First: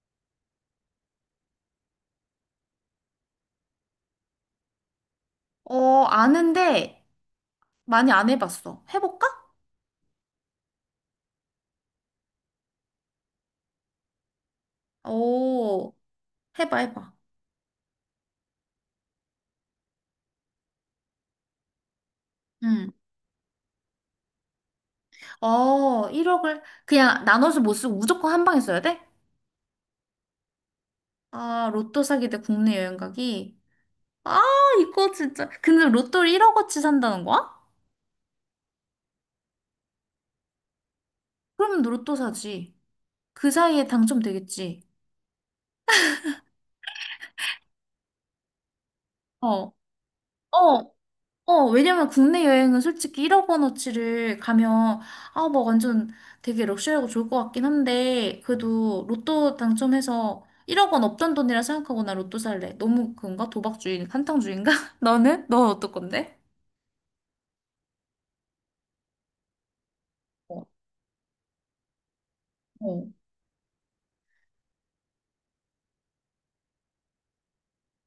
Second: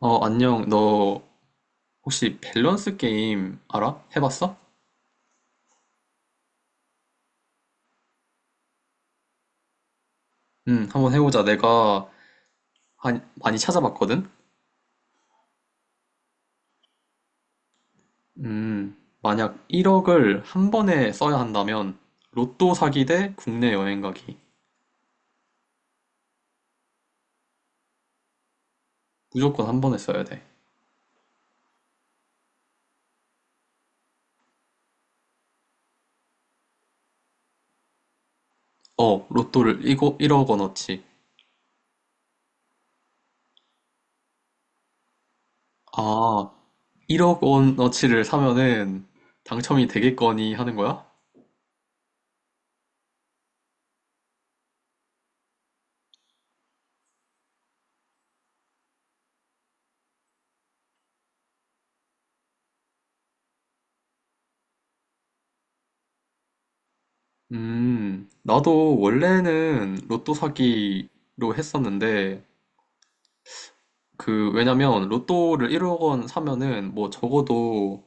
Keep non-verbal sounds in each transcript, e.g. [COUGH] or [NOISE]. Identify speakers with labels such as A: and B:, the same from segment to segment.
A: 어, 안녕. 너 혹시 밸런스 게임 알아? 해봤어?
B: 어, 아는데 많이 안 해봤어. 해볼까?
A: 응, 한번 해보자. 내가 많이 찾아봤거든?
B: 오, 해봐, 해봐.
A: 음, 만약 1억을 한 번에 써야 한다면, 로또
B: 응.
A: 사기 대 국내 여행 가기.
B: 어, 1억을 그냥 나눠서 못 쓰고 무조건 한 방에 써야 돼?
A: 무조건 한 번에 써야 돼.
B: 아, 로또 사기 대 국내 여행 가기. 아, 이거 진짜. 근데 로또를 1억어치 산다는 거야?
A: 어, 로또를 이거 1억 원어치.
B: 그러면 로또 사지. 그 사이에 당첨되겠지.
A: 아, 1억 원어치를 사면은
B: 어,
A: 당첨이 되겠거니 하는
B: 어,
A: 거야?
B: 어, 왜냐면 국내 여행은 솔직히 1억 원어치를 가면, 아, 뭐 완전 되게 럭셔리하고 좋을 것 같긴 한데, 그래도 로또 당첨해서 1억 원 없던 돈이라 생각하고 나 로또 살래. 너무 그건가? 도박주의, 한탕주의인가? [LAUGHS] 너는? 넌 어떨 건데?
A: 나도 원래는 로또
B: 어,
A: 사기로 했었는데,
B: 어.
A: 왜냐면, 로또를 1억 원 사면은, 뭐, 적어도,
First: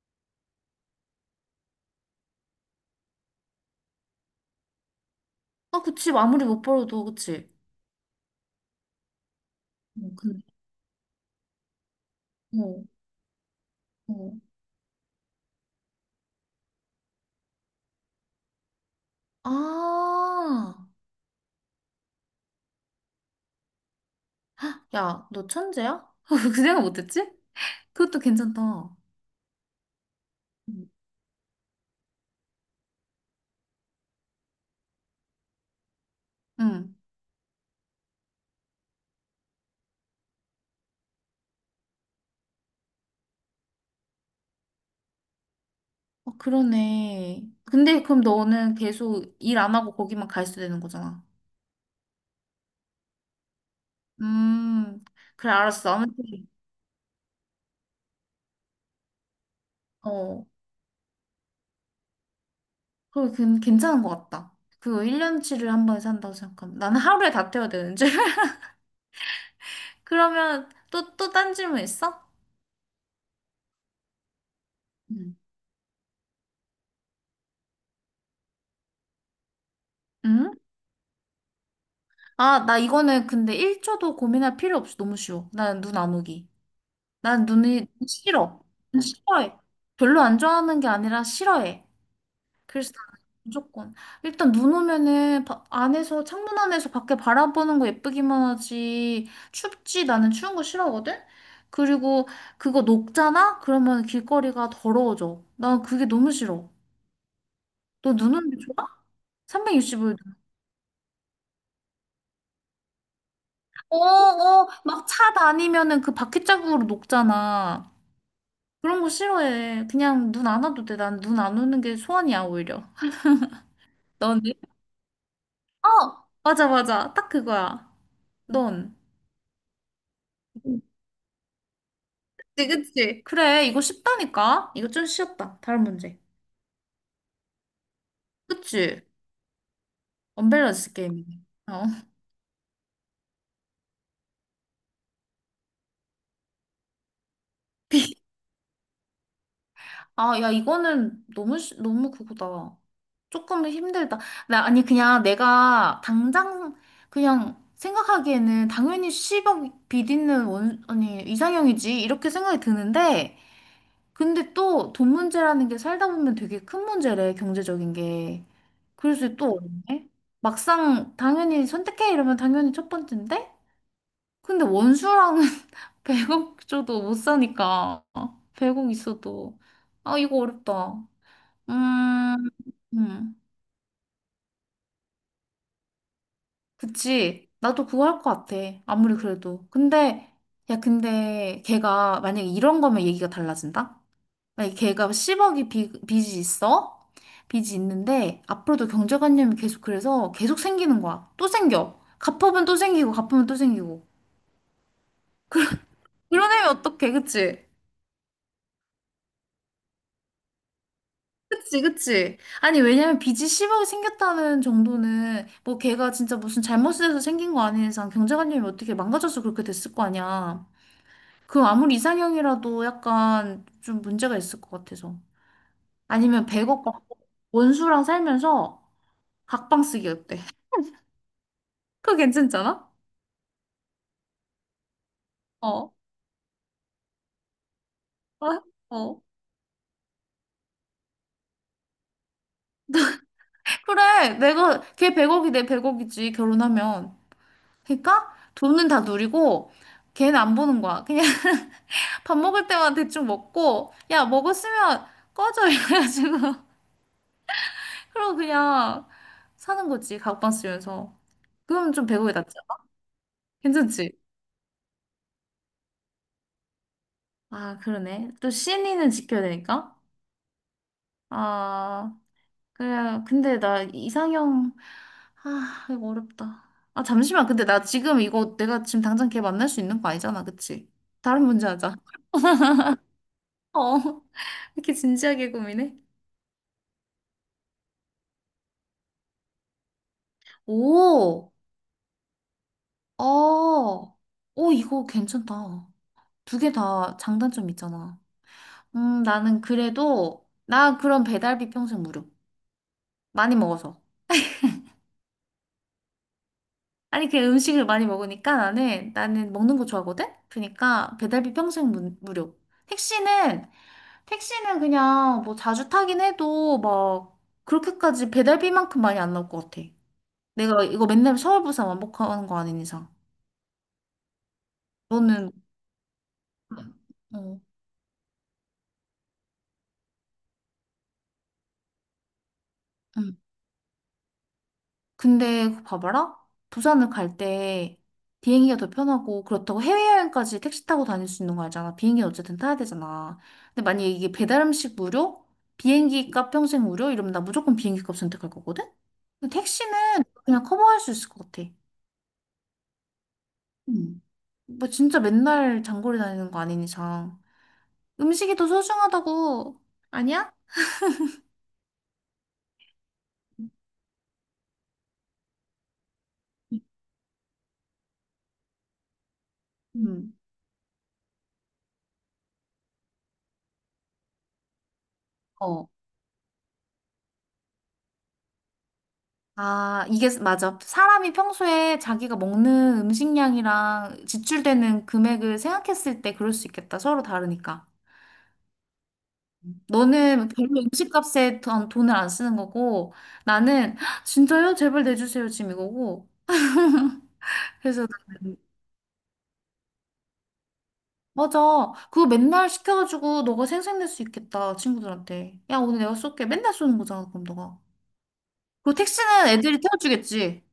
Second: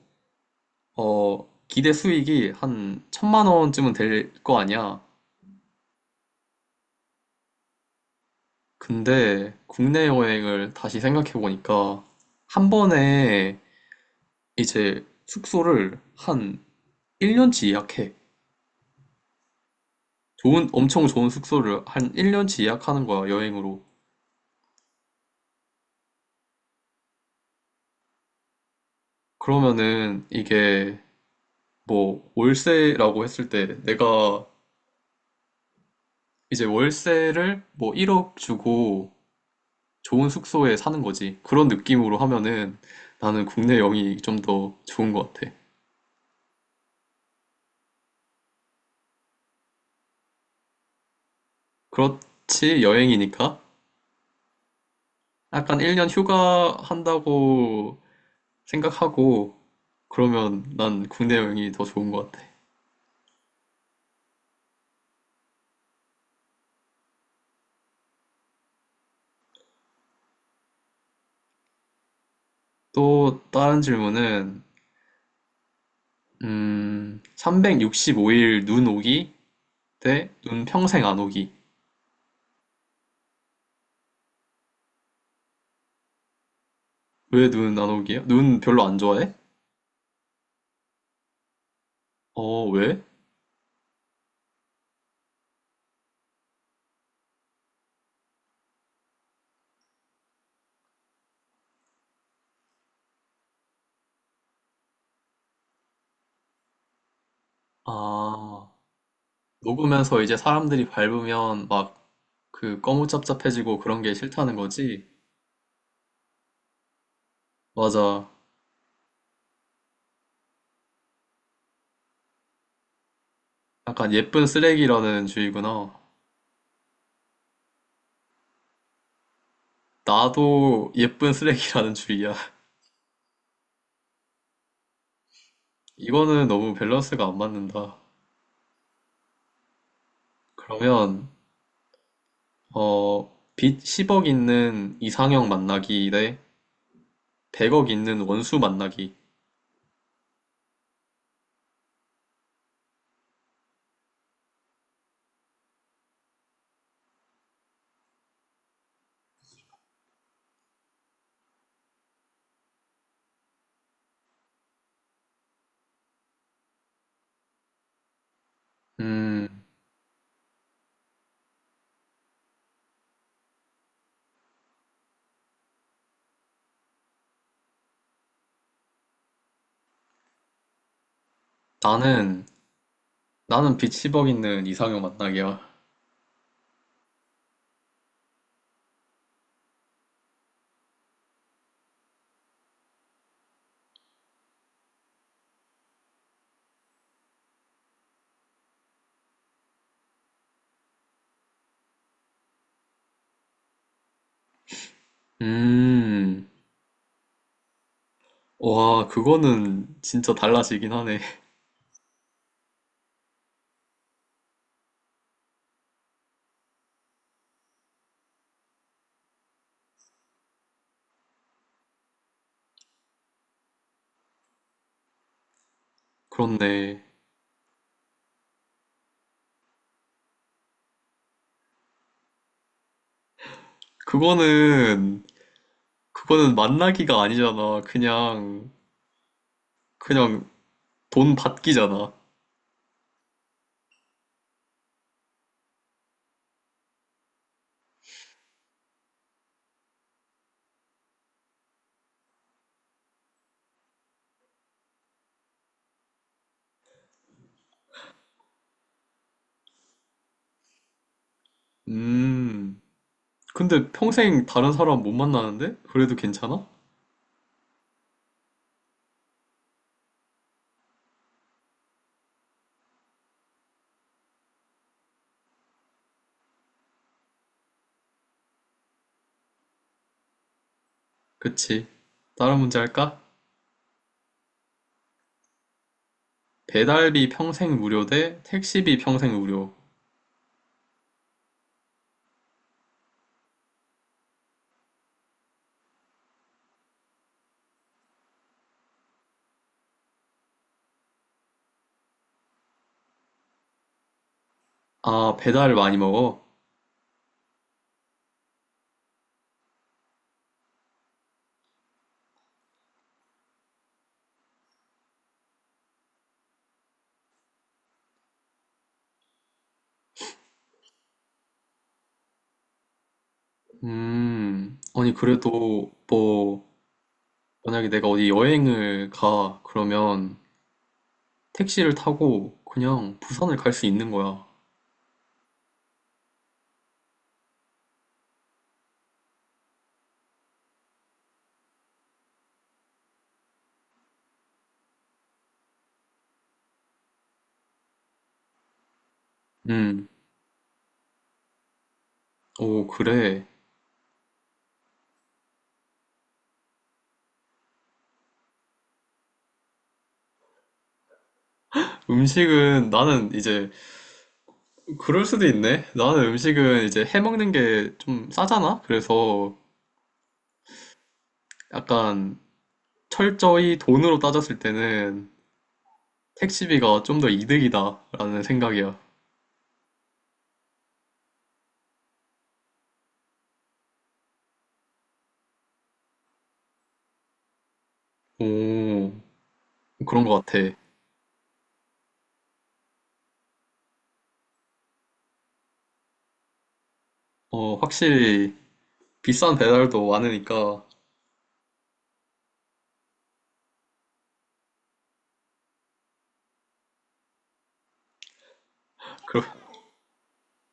A: 기대 수익이 한 천만 원쯤은 될 거 아니야.
B: 아, 그치. 아무리 못 벌어도, 그치.
A: 근데, 국내
B: 어, 근데,
A: 여행을 다시 생각해보니까, 한
B: 어,
A: 번에,
B: 어.
A: 이제, 숙소를 한 1년치 예약해. 좋은,
B: 아,
A: 엄청 좋은 숙소를 한 1년치 예약하는 거야, 여행으로.
B: 야, 너 천재야? [LAUGHS] 그 생각 못했지? 그것도 괜찮다.
A: 그러면은,
B: 응,
A: 이게, 뭐, 월세라고 했을 때, 내가, 이제
B: 응.
A: 월세를 뭐 1억 주고, 좋은 숙소에 사는 거지. 그런 느낌으로 하면은 나는 국내 여행이 좀 더 좋은 것 같아.
B: 어, 그러네. 근데 그럼 너는 계속 일 안 하고 거기만 가 있어야 되는 거잖아.
A: 그렇지, 여행이니까.
B: 음, 그래,
A: 약간
B: 알았어.
A: 1년
B: 아무튼,
A: 휴가 한다고 생각하고
B: 어,
A: 그러면 난 국내 여행이 더 좋은 것 같아.
B: 그래, 괜찮은 것 같다. 그거 1년치를 한 번에 산다고 생각하면. 나는 하루에 다 태워야 되는줄. [LAUGHS] 그러면 또 딴 질문 있어?
A: 또 다른 질문은,
B: 응.
A: 365일 눈 오기 대
B: 응?
A: 눈 평생 안 오기.
B: 아, 나 이거는 근데 1초도 고민할 필요 없이 너무 쉬워. 나는 눈 안 오기. 난
A: 왜 눈
B: 눈이
A: 안 오기야? 눈
B: 싫어.
A: 별로 안 좋아해?
B: 싫어해. 별로 안 좋아하는 게 아니라 싫어해.
A: 어,
B: 그래서
A: 왜?
B: 나는 무조건 일단 눈 오면은 안에서 창문 안에서 밖에 바라보는 거 예쁘기만 하지 춥지, 나는 추운 거 싫어하거든. 그리고 그거 녹잖아. 그러면 길거리가 더러워져. 난 그게 너무 싫어. 너 눈 오는 게
A: 아,
B: 좋아? 365일.
A: 녹으면서 이제 사람들이 밟으면 막 그 거무잡잡해지고 그런 게 싫다는
B: 어어 막
A: 거지?
B: 차 다니면은 그 바퀴 자국으로 녹잖아.
A: 맞아.
B: 그런 거 싫어해. 그냥 눈 안 와도 돼. 난 눈 안 오는 게 소원이야, 오히려.
A: 약간
B: 넌?
A: 예쁜 쓰레기라는
B: 어.
A: 주의구나.
B: 맞아, 맞아. 딱 그거야. 넌?
A: 나도 예쁜 쓰레기라는 주의야.
B: 그치,
A: [LAUGHS]
B: 그치. 그래, 이거 쉽다니까? 이거 좀 쉬웠다. 다른 문제.
A: 이거는 너무 밸런스가 안 맞는다.
B: 그치? 언밸런스
A: 그러면
B: 게임이네. 어.
A: 어, 빚 10억 있는 이상형 만나기 대 100억 있는
B: [LAUGHS]
A: 원수 만나기.
B: 아, 야, 이거는 너무, 너무 그거다. 조금 힘들다. 나, 아니, 그냥 내가 당장, 그냥 생각하기에는 당연히 10억 비디는 원, 아니, 이상형이지. 이렇게 생각이 드는데, 근데 또 돈 문제라는 게 살다 보면 되게 큰 문제래, 경제적인 게. 그래서
A: 음,
B: 또 어렵네. 막상 당연히 선택해 이러면 당연히 첫 번째인데? 근데 원수랑은 [LAUGHS] 100억 줘도 못 사니까. 100억 있어도. 아, 이거 어렵다. 음,
A: 나는
B: 음,
A: 나는 빚 10억 있는 이상형 만나기야.
B: 그치. 나도 그거 할 것 같아. 아무리 그래도. 근데, 야, 근데 걔가 만약에 이런 거면 얘기가 달라진다. 만약에 걔가 10억이 빚이 있어. 빚이 있는데 앞으로도 경제관념이 계속, 그래서 계속 생기는 거야. 또 생겨. 갚으면 또 생기고, 갚으면 또 생기고.
A: 음,
B: 그런 애면 어떡해, 그치?
A: 와, 그거는 진짜 달라지긴 하네. [LAUGHS]
B: 그치, 그치. 아니, 왜냐면 빚이 10억 생겼다는 정도는, 뭐 걔가 진짜 무슨 잘못을 해서 생긴 거 아닌 이상 경제관념이 어떻게 망가져서 그렇게 됐을 거 아니야. 그럼 아무리 이상형이라도 약간 좀 문제가 있을 것 같아서. 아니면 100억
A: 그렇네.
B: 받고 원수랑 살면서 각방 쓰기 어때? [LAUGHS] 그거 괜찮잖아?
A: 그거는
B: 어.
A: 그거는 만나기가 아니잖아.
B: 어?
A: 그냥,
B: 어.
A: 그냥 돈 받기잖아.
B: [LAUGHS] 그래, 내가, 걔 100억이 내 100억이지, 결혼하면. 그러니까 돈은 다 누리고, 걔는 안 보는 거야. 그냥 밥 먹을 때만 대충 먹고, 야, 먹었으면 꺼져. [LAUGHS] 이래가지고. 그리고 그냥 사는 거지. 가옥방 쓰면서. 그럼 좀 배고프게 낫지.
A: 음. 근데
B: 괜찮지?
A: 평생 다른 사람 못 만나는데? 그래도 괜찮아?
B: 아, 그러네. 또신 n 는 지켜야 되니까. 아, 그래. 근데 나 이상형, 아, 이거 어렵다. 아, 잠시만. 근데 나 지금 이거 내가 지금 당장 걔 만날 수 있는 거 아니잖아. 그치? 다른 문제
A: 그치.
B: 하자.
A: 다른 문제 할까?
B: 어. [LAUGHS] 이렇게 진지하게 고민해?
A: 배달비 평생 무료 대 택시비 평생 무료.
B: 오, 어, 오, 이거 괜찮다. 두 개 다 장단점 있잖아. 나는 그래도, 나 그럼 배달비 평생 무료. 많이 먹어서.
A: 아, 배달 많이 먹어?
B: 아니, 그 음식을 많이 먹으니까, 나는 먹는 거 좋아하거든? 그러니까 배달비 평생 무료. 택시는, 택시는 그냥 뭐 자주 타긴 해도 막 그렇게까지 배달비만큼 많이 안 나올 것 같아. 내가 이거 맨날 서울 부산 왕복하는 거 아닌 이상.
A: 음. 아니,
B: 너는,
A: 그래도 뭐,
B: 어,
A: 만약에 내가 어디 여행을 가, 그러면 택시를 타고 그냥
B: 응.
A: 부산을 갈 수 있는 거야.
B: 근데 봐봐라. 부산을 갈 때 비행기가 더 편하고, 그렇다고 해외여행까지 택시 타고 다닐 수 있는 거 알잖아. 비행기는 어쨌든 타야 되잖아. 근데 만약에 이게 배달 음식 무료? 비행기 값 평생 무료? 이러면 나 무조건 비행기 값 선택할 거거든? 근데
A: 음.
B: 택시는 그냥 커버할 수 있을 것 같아.
A: 오, 그래.
B: 음. 뭐 진짜 맨날 장거리 다니는 거 아닌 이상. 음식이 더 소중하다고. 아니야?
A: 음식은 나는 이제 그럴 수도 있네. 나는 음식은 이제 해먹는 게 좀 싸잖아? 그래서
B: 음.
A: 약간 철저히 돈으로 따졌을 때는
B: 어.
A: 택시비가 좀 더 이득이다라는 생각이야.
B: 아, 이게 맞아. 사람이 평소에 자기가 먹는 음식량이랑 지출되는 금액을 생각했을 때 그럴 수 있겠다. 서로 다르니까.
A: 오, 그런 것
B: 너는
A: 같아.
B: 별로 음식값에 돈을 안 쓰는 거고, 나는 "헉, 진짜요? 제발 내주세요. 지금 이거고.
A: 어,
B: 그래서
A: 확실히
B: 나는
A: 비싼 배달도 많으니까.
B: 맞아. 그거 맨날 시켜가지고 너가 생색낼 수 있겠다. 친구들한테. 야, 오늘 내가 쏠게. 맨날 쏘는 거잖아. 그럼 너가. 그리고
A: 그러,
B: 택시는 애들이 태워주겠지.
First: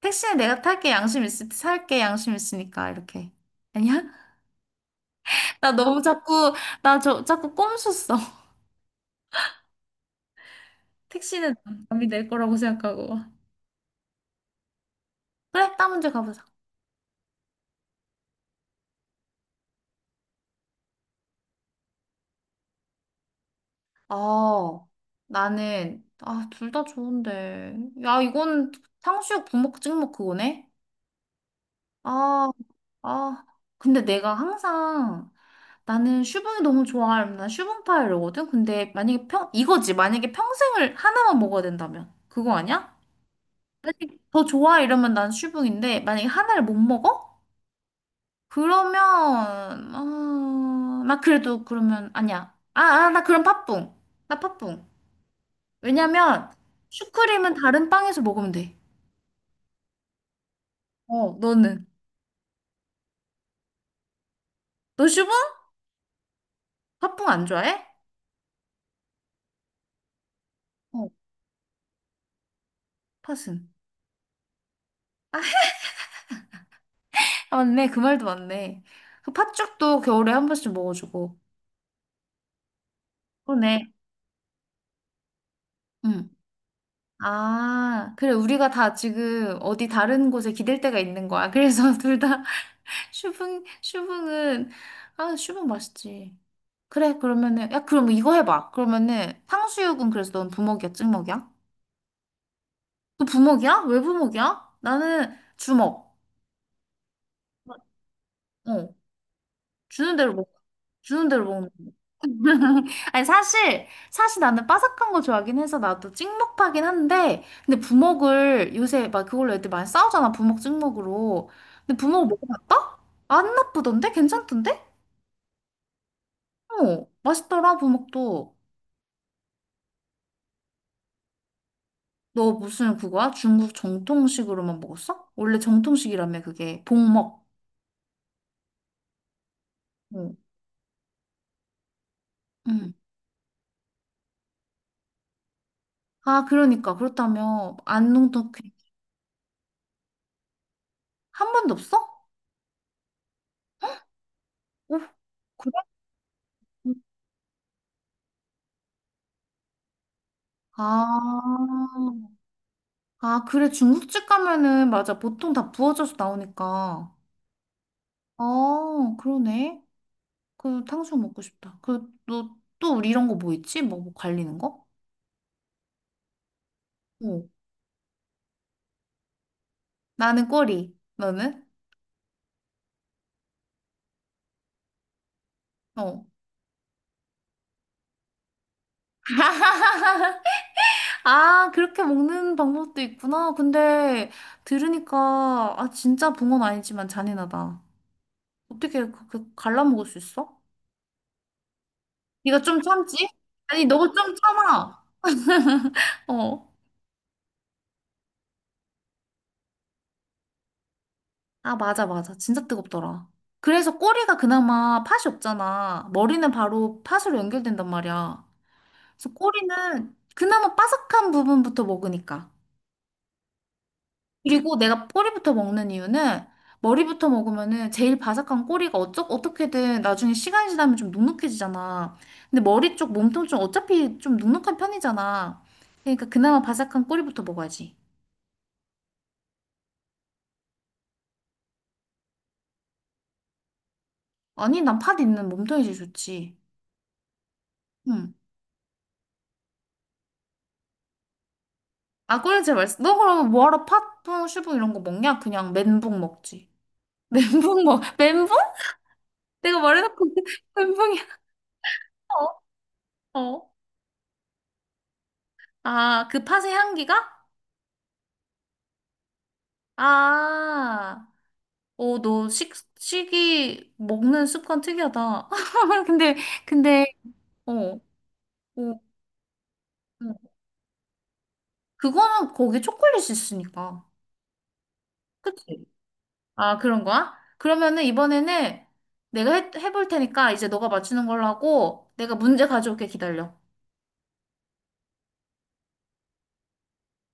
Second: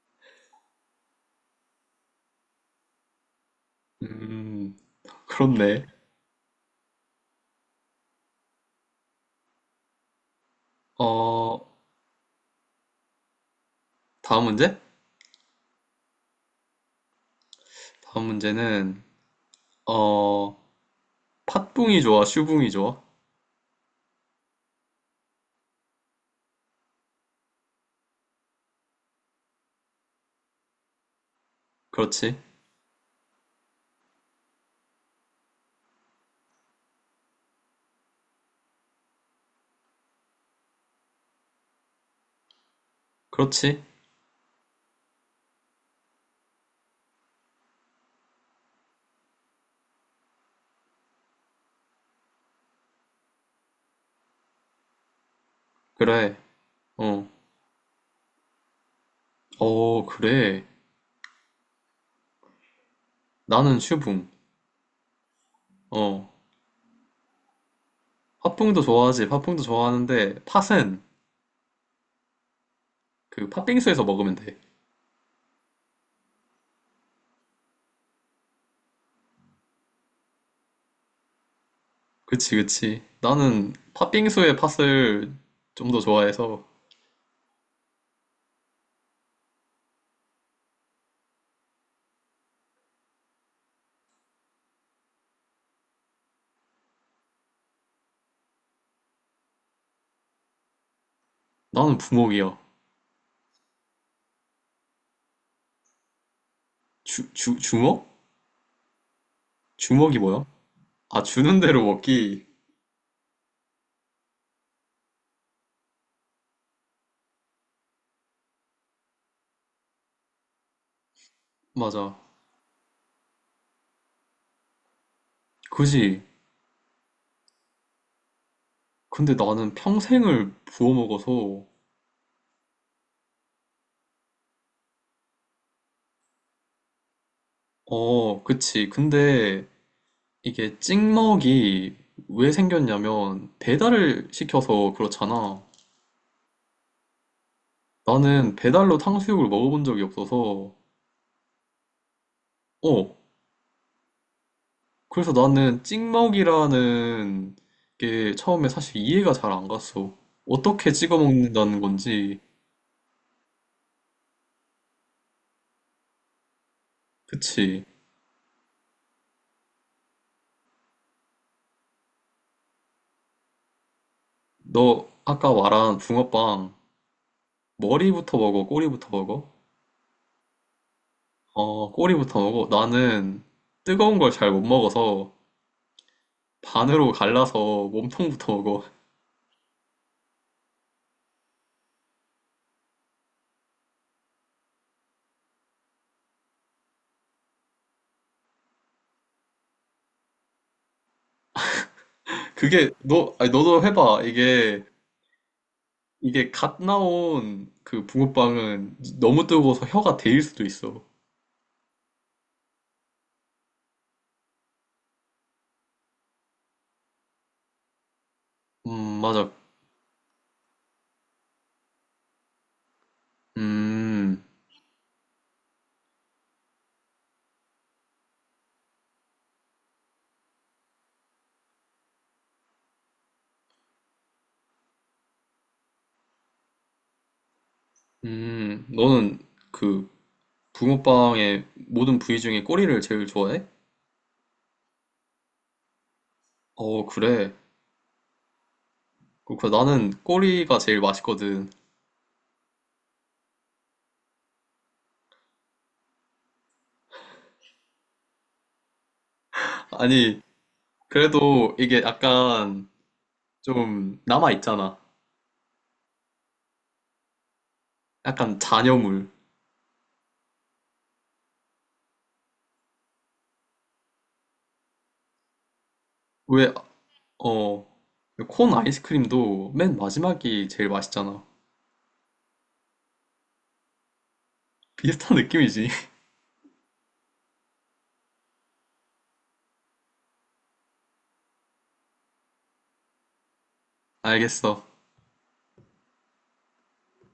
B: 택시는 내가 탈게. 양심 있을 때 살게. 양심 있으니까. 이렇게. 아니야?
A: 음,
B: 나
A: 그렇네.
B: 너무 자꾸, 나 저, 자꾸 꼼수써. [LAUGHS] 택시는
A: 어,
B: 남이 낼 거라고 생각하고.
A: 다음 문제?
B: 그래, 다음 문제 가보자.
A: 다음 문제는, 어, 팥붕이 좋아, 슈붕이 좋아?
B: 어, 나는, 아, 둘 다 좋은데. 야, 이건 탕수육 부먹 찍먹 그거네?
A: 그렇지.
B: 아, 아. 근데 내가 항상, 나는 슈붕이 너무 좋아. 난 슈붕파이 이러거든? 근데 만약에 이거지. 만약에 평생을 하나만 먹어야 된다면. 그거 아니야?
A: 그렇지.
B: 만약에 더 좋아 이러면 난 슈붕인데, 만약에 하나를 못 먹어? 그러면 어, 나 그래도 그러면 아니야. 아, 아, 나 그럼 팥붕. 나 팥붕.
A: 그래.
B: 왜냐면
A: 어,
B: 슈크림은 다른 빵에서 먹으면 돼.
A: 어, 그래.
B: 어, 너는?
A: 나는 슈붕.
B: 너 슈붕?
A: 어,
B: 팥붕 안 좋아해?
A: 팥붕도 좋아하지. 팥붕도 좋아하는데 팥은
B: 어,
A: 그
B: 팥은.
A: 팥빙수에서 먹으면 돼.
B: 아, 맞네. 그 말도 맞네. 그 팥죽도 겨울에 한 번씩 먹어주고.
A: 그치, 그치. 나는
B: 그러네.
A: 팥빙수의 팥을 좀 더
B: 응.
A: 좋아해서
B: 아, 그래. 우리가 다 지금 어디 다른 곳에 기댈 데가 있는 거야. 그래서 [LAUGHS] 둘 다 슈붕은, 아, 슈붕 맛있지. 그래, 그러면은, 야, 그럼 이거 해봐. 그러면은, 탕수육은 그래서 넌 부먹이야, 찍먹이야?
A: 나는 부먹이야.
B: 너 부먹이야? 왜 부먹이야? 나는 주먹.
A: 주먹?
B: 어, 주는
A: 주먹이
B: 대로
A: 뭐야?
B: 먹,
A: 아,
B: 주는 대로
A: 주는
B: 먹는
A: 대로
B: 거.
A: 먹기.
B: [LAUGHS] 아니, 사실 나는 바삭한 거 좋아하긴 해서 나도 찍먹파긴 한데, 근데 부먹을 요새 막 그걸로 애들 많이 싸우잖아, 부먹 찍먹으로. 근데
A: 맞아.
B: 부먹 먹어봤다? 안 나쁘던데? 괜찮던데?
A: 그지.
B: 어, 맛있더라, 부먹도.
A: 근데 나는 평생을 부어 먹어서
B: 너 무슨 그거야? 중국 정통식으로만 먹었어? 원래 정통식이라며. 그게 복먹.
A: 어, 그치. 근데
B: 어.
A: 이게 찍먹이 왜
B: 응.
A: 생겼냐면 배달을 시켜서 그렇잖아.
B: 아, 그러니까 그렇다며
A: 나는
B: 안농독회.
A: 배달로 탕수육을 먹어본 적이 없어서
B: 한 번도 없어?
A: 어,
B: 오,
A: 그래서
B: 그래?
A: 나는 찍먹이라는 게 처음에 사실 이해가 잘 안 갔어. 어떻게 찍어
B: 아,
A: 먹는다는 건지.
B: 아, 그래. 중국집 가면은 맞아, 보통 다 부어져서 나오니까.
A: 그치.
B: 아, 그러네. 그 탕수육 먹고 싶다. 그, 너 또 우리 이런 거 뭐 있지? 뭐 갈리는 거?
A: 너 아까 말한 붕어빵,
B: 어.
A: 머리부터 먹어, 꼬리부터 먹어?
B: 나는 꼬리. 너는?
A: 어, 꼬리부터 먹어. 나는 뜨거운 걸 잘 못 먹어서
B: 어.
A: 반으로 갈라서 몸통부터 먹어.
B: 아, 그렇게 먹는 방법도 있구나. 근데 들으니까, 아, 진짜 붕어는 아니지만 잔인하다. 어떻게 그렇게 갈라먹을 수 있어?
A: [LAUGHS]
B: 네가 좀
A: 그게,
B: 참지?
A: 너, 아니, 너도
B: 아니, 너가
A: 해봐.
B: 좀 참아.
A: 이게
B: 어.
A: 갓 나온 그 붕어빵은 너무 뜨거워서 혀가 데일 수도 있어.
B: 아, 맞아, 맞아. 진짜 뜨겁더라. 그래서 꼬리가 그나마 팥이 없잖아. 머리는 바로 팥으로 연결된단 말이야. 그래서
A: 맞아.
B: 꼬리는 그나마 바삭한 부분부터 먹으니까.
A: 음.
B: 그리고 내가 꼬리부터 먹는 이유는 머리부터 먹으면은 제일 바삭한 꼬리가 어떻게든 나중에 시간이 지나면 좀 눅눅해지잖아. 근데 머리 쪽 몸통 좀 어차피 좀 눅눅한 편이잖아. 그러니까 그나마 바삭한 꼬리부터 먹어야지.
A: 너는 그 붕어빵의 모든 부위 중에 꼬리를 제일 좋아해?
B: 아니, 난 팥 있는 몸통이 제일 좋지.
A: 어, 그래.
B: 응.
A: 그렇구나. 나는 꼬리가 제일 맛있거든.
B: 아, 꼬리 제일 맛있어. 너 그럼 뭐하러 팥붕, 슈붕 이런 거 먹냐? 그냥 멘붕 먹지. [LAUGHS] 멘붕? 내가
A: [LAUGHS]
B: 말해놓고
A: 아니,
B: [LAUGHS] 멘붕이야.
A: 그래도 이게 약간
B: 어? 어.
A: 좀 남아있잖아.
B: 아, 그 팥의 향기가?
A: 약간 잔여물.
B: 아. 어, 너 식이 먹는 습관 특이하다. [LAUGHS] 근데,
A: 왜,
B: 근데, 어,
A: 어,
B: 어,
A: 콘
B: 어.
A: 아이스크림도 맨 마지막이 제일 맛있잖아.
B: 그거는 거기 초콜릿이 있으니까.
A: 비슷한
B: 그치?
A: 느낌이지. [LAUGHS]
B: 아, 그런 거야? 그러면은 이번에는 내가 해볼 테니까 이제 너가 맞추는 걸로 하고 내가 문제 가져올게. 기다려.
A: 알겠어.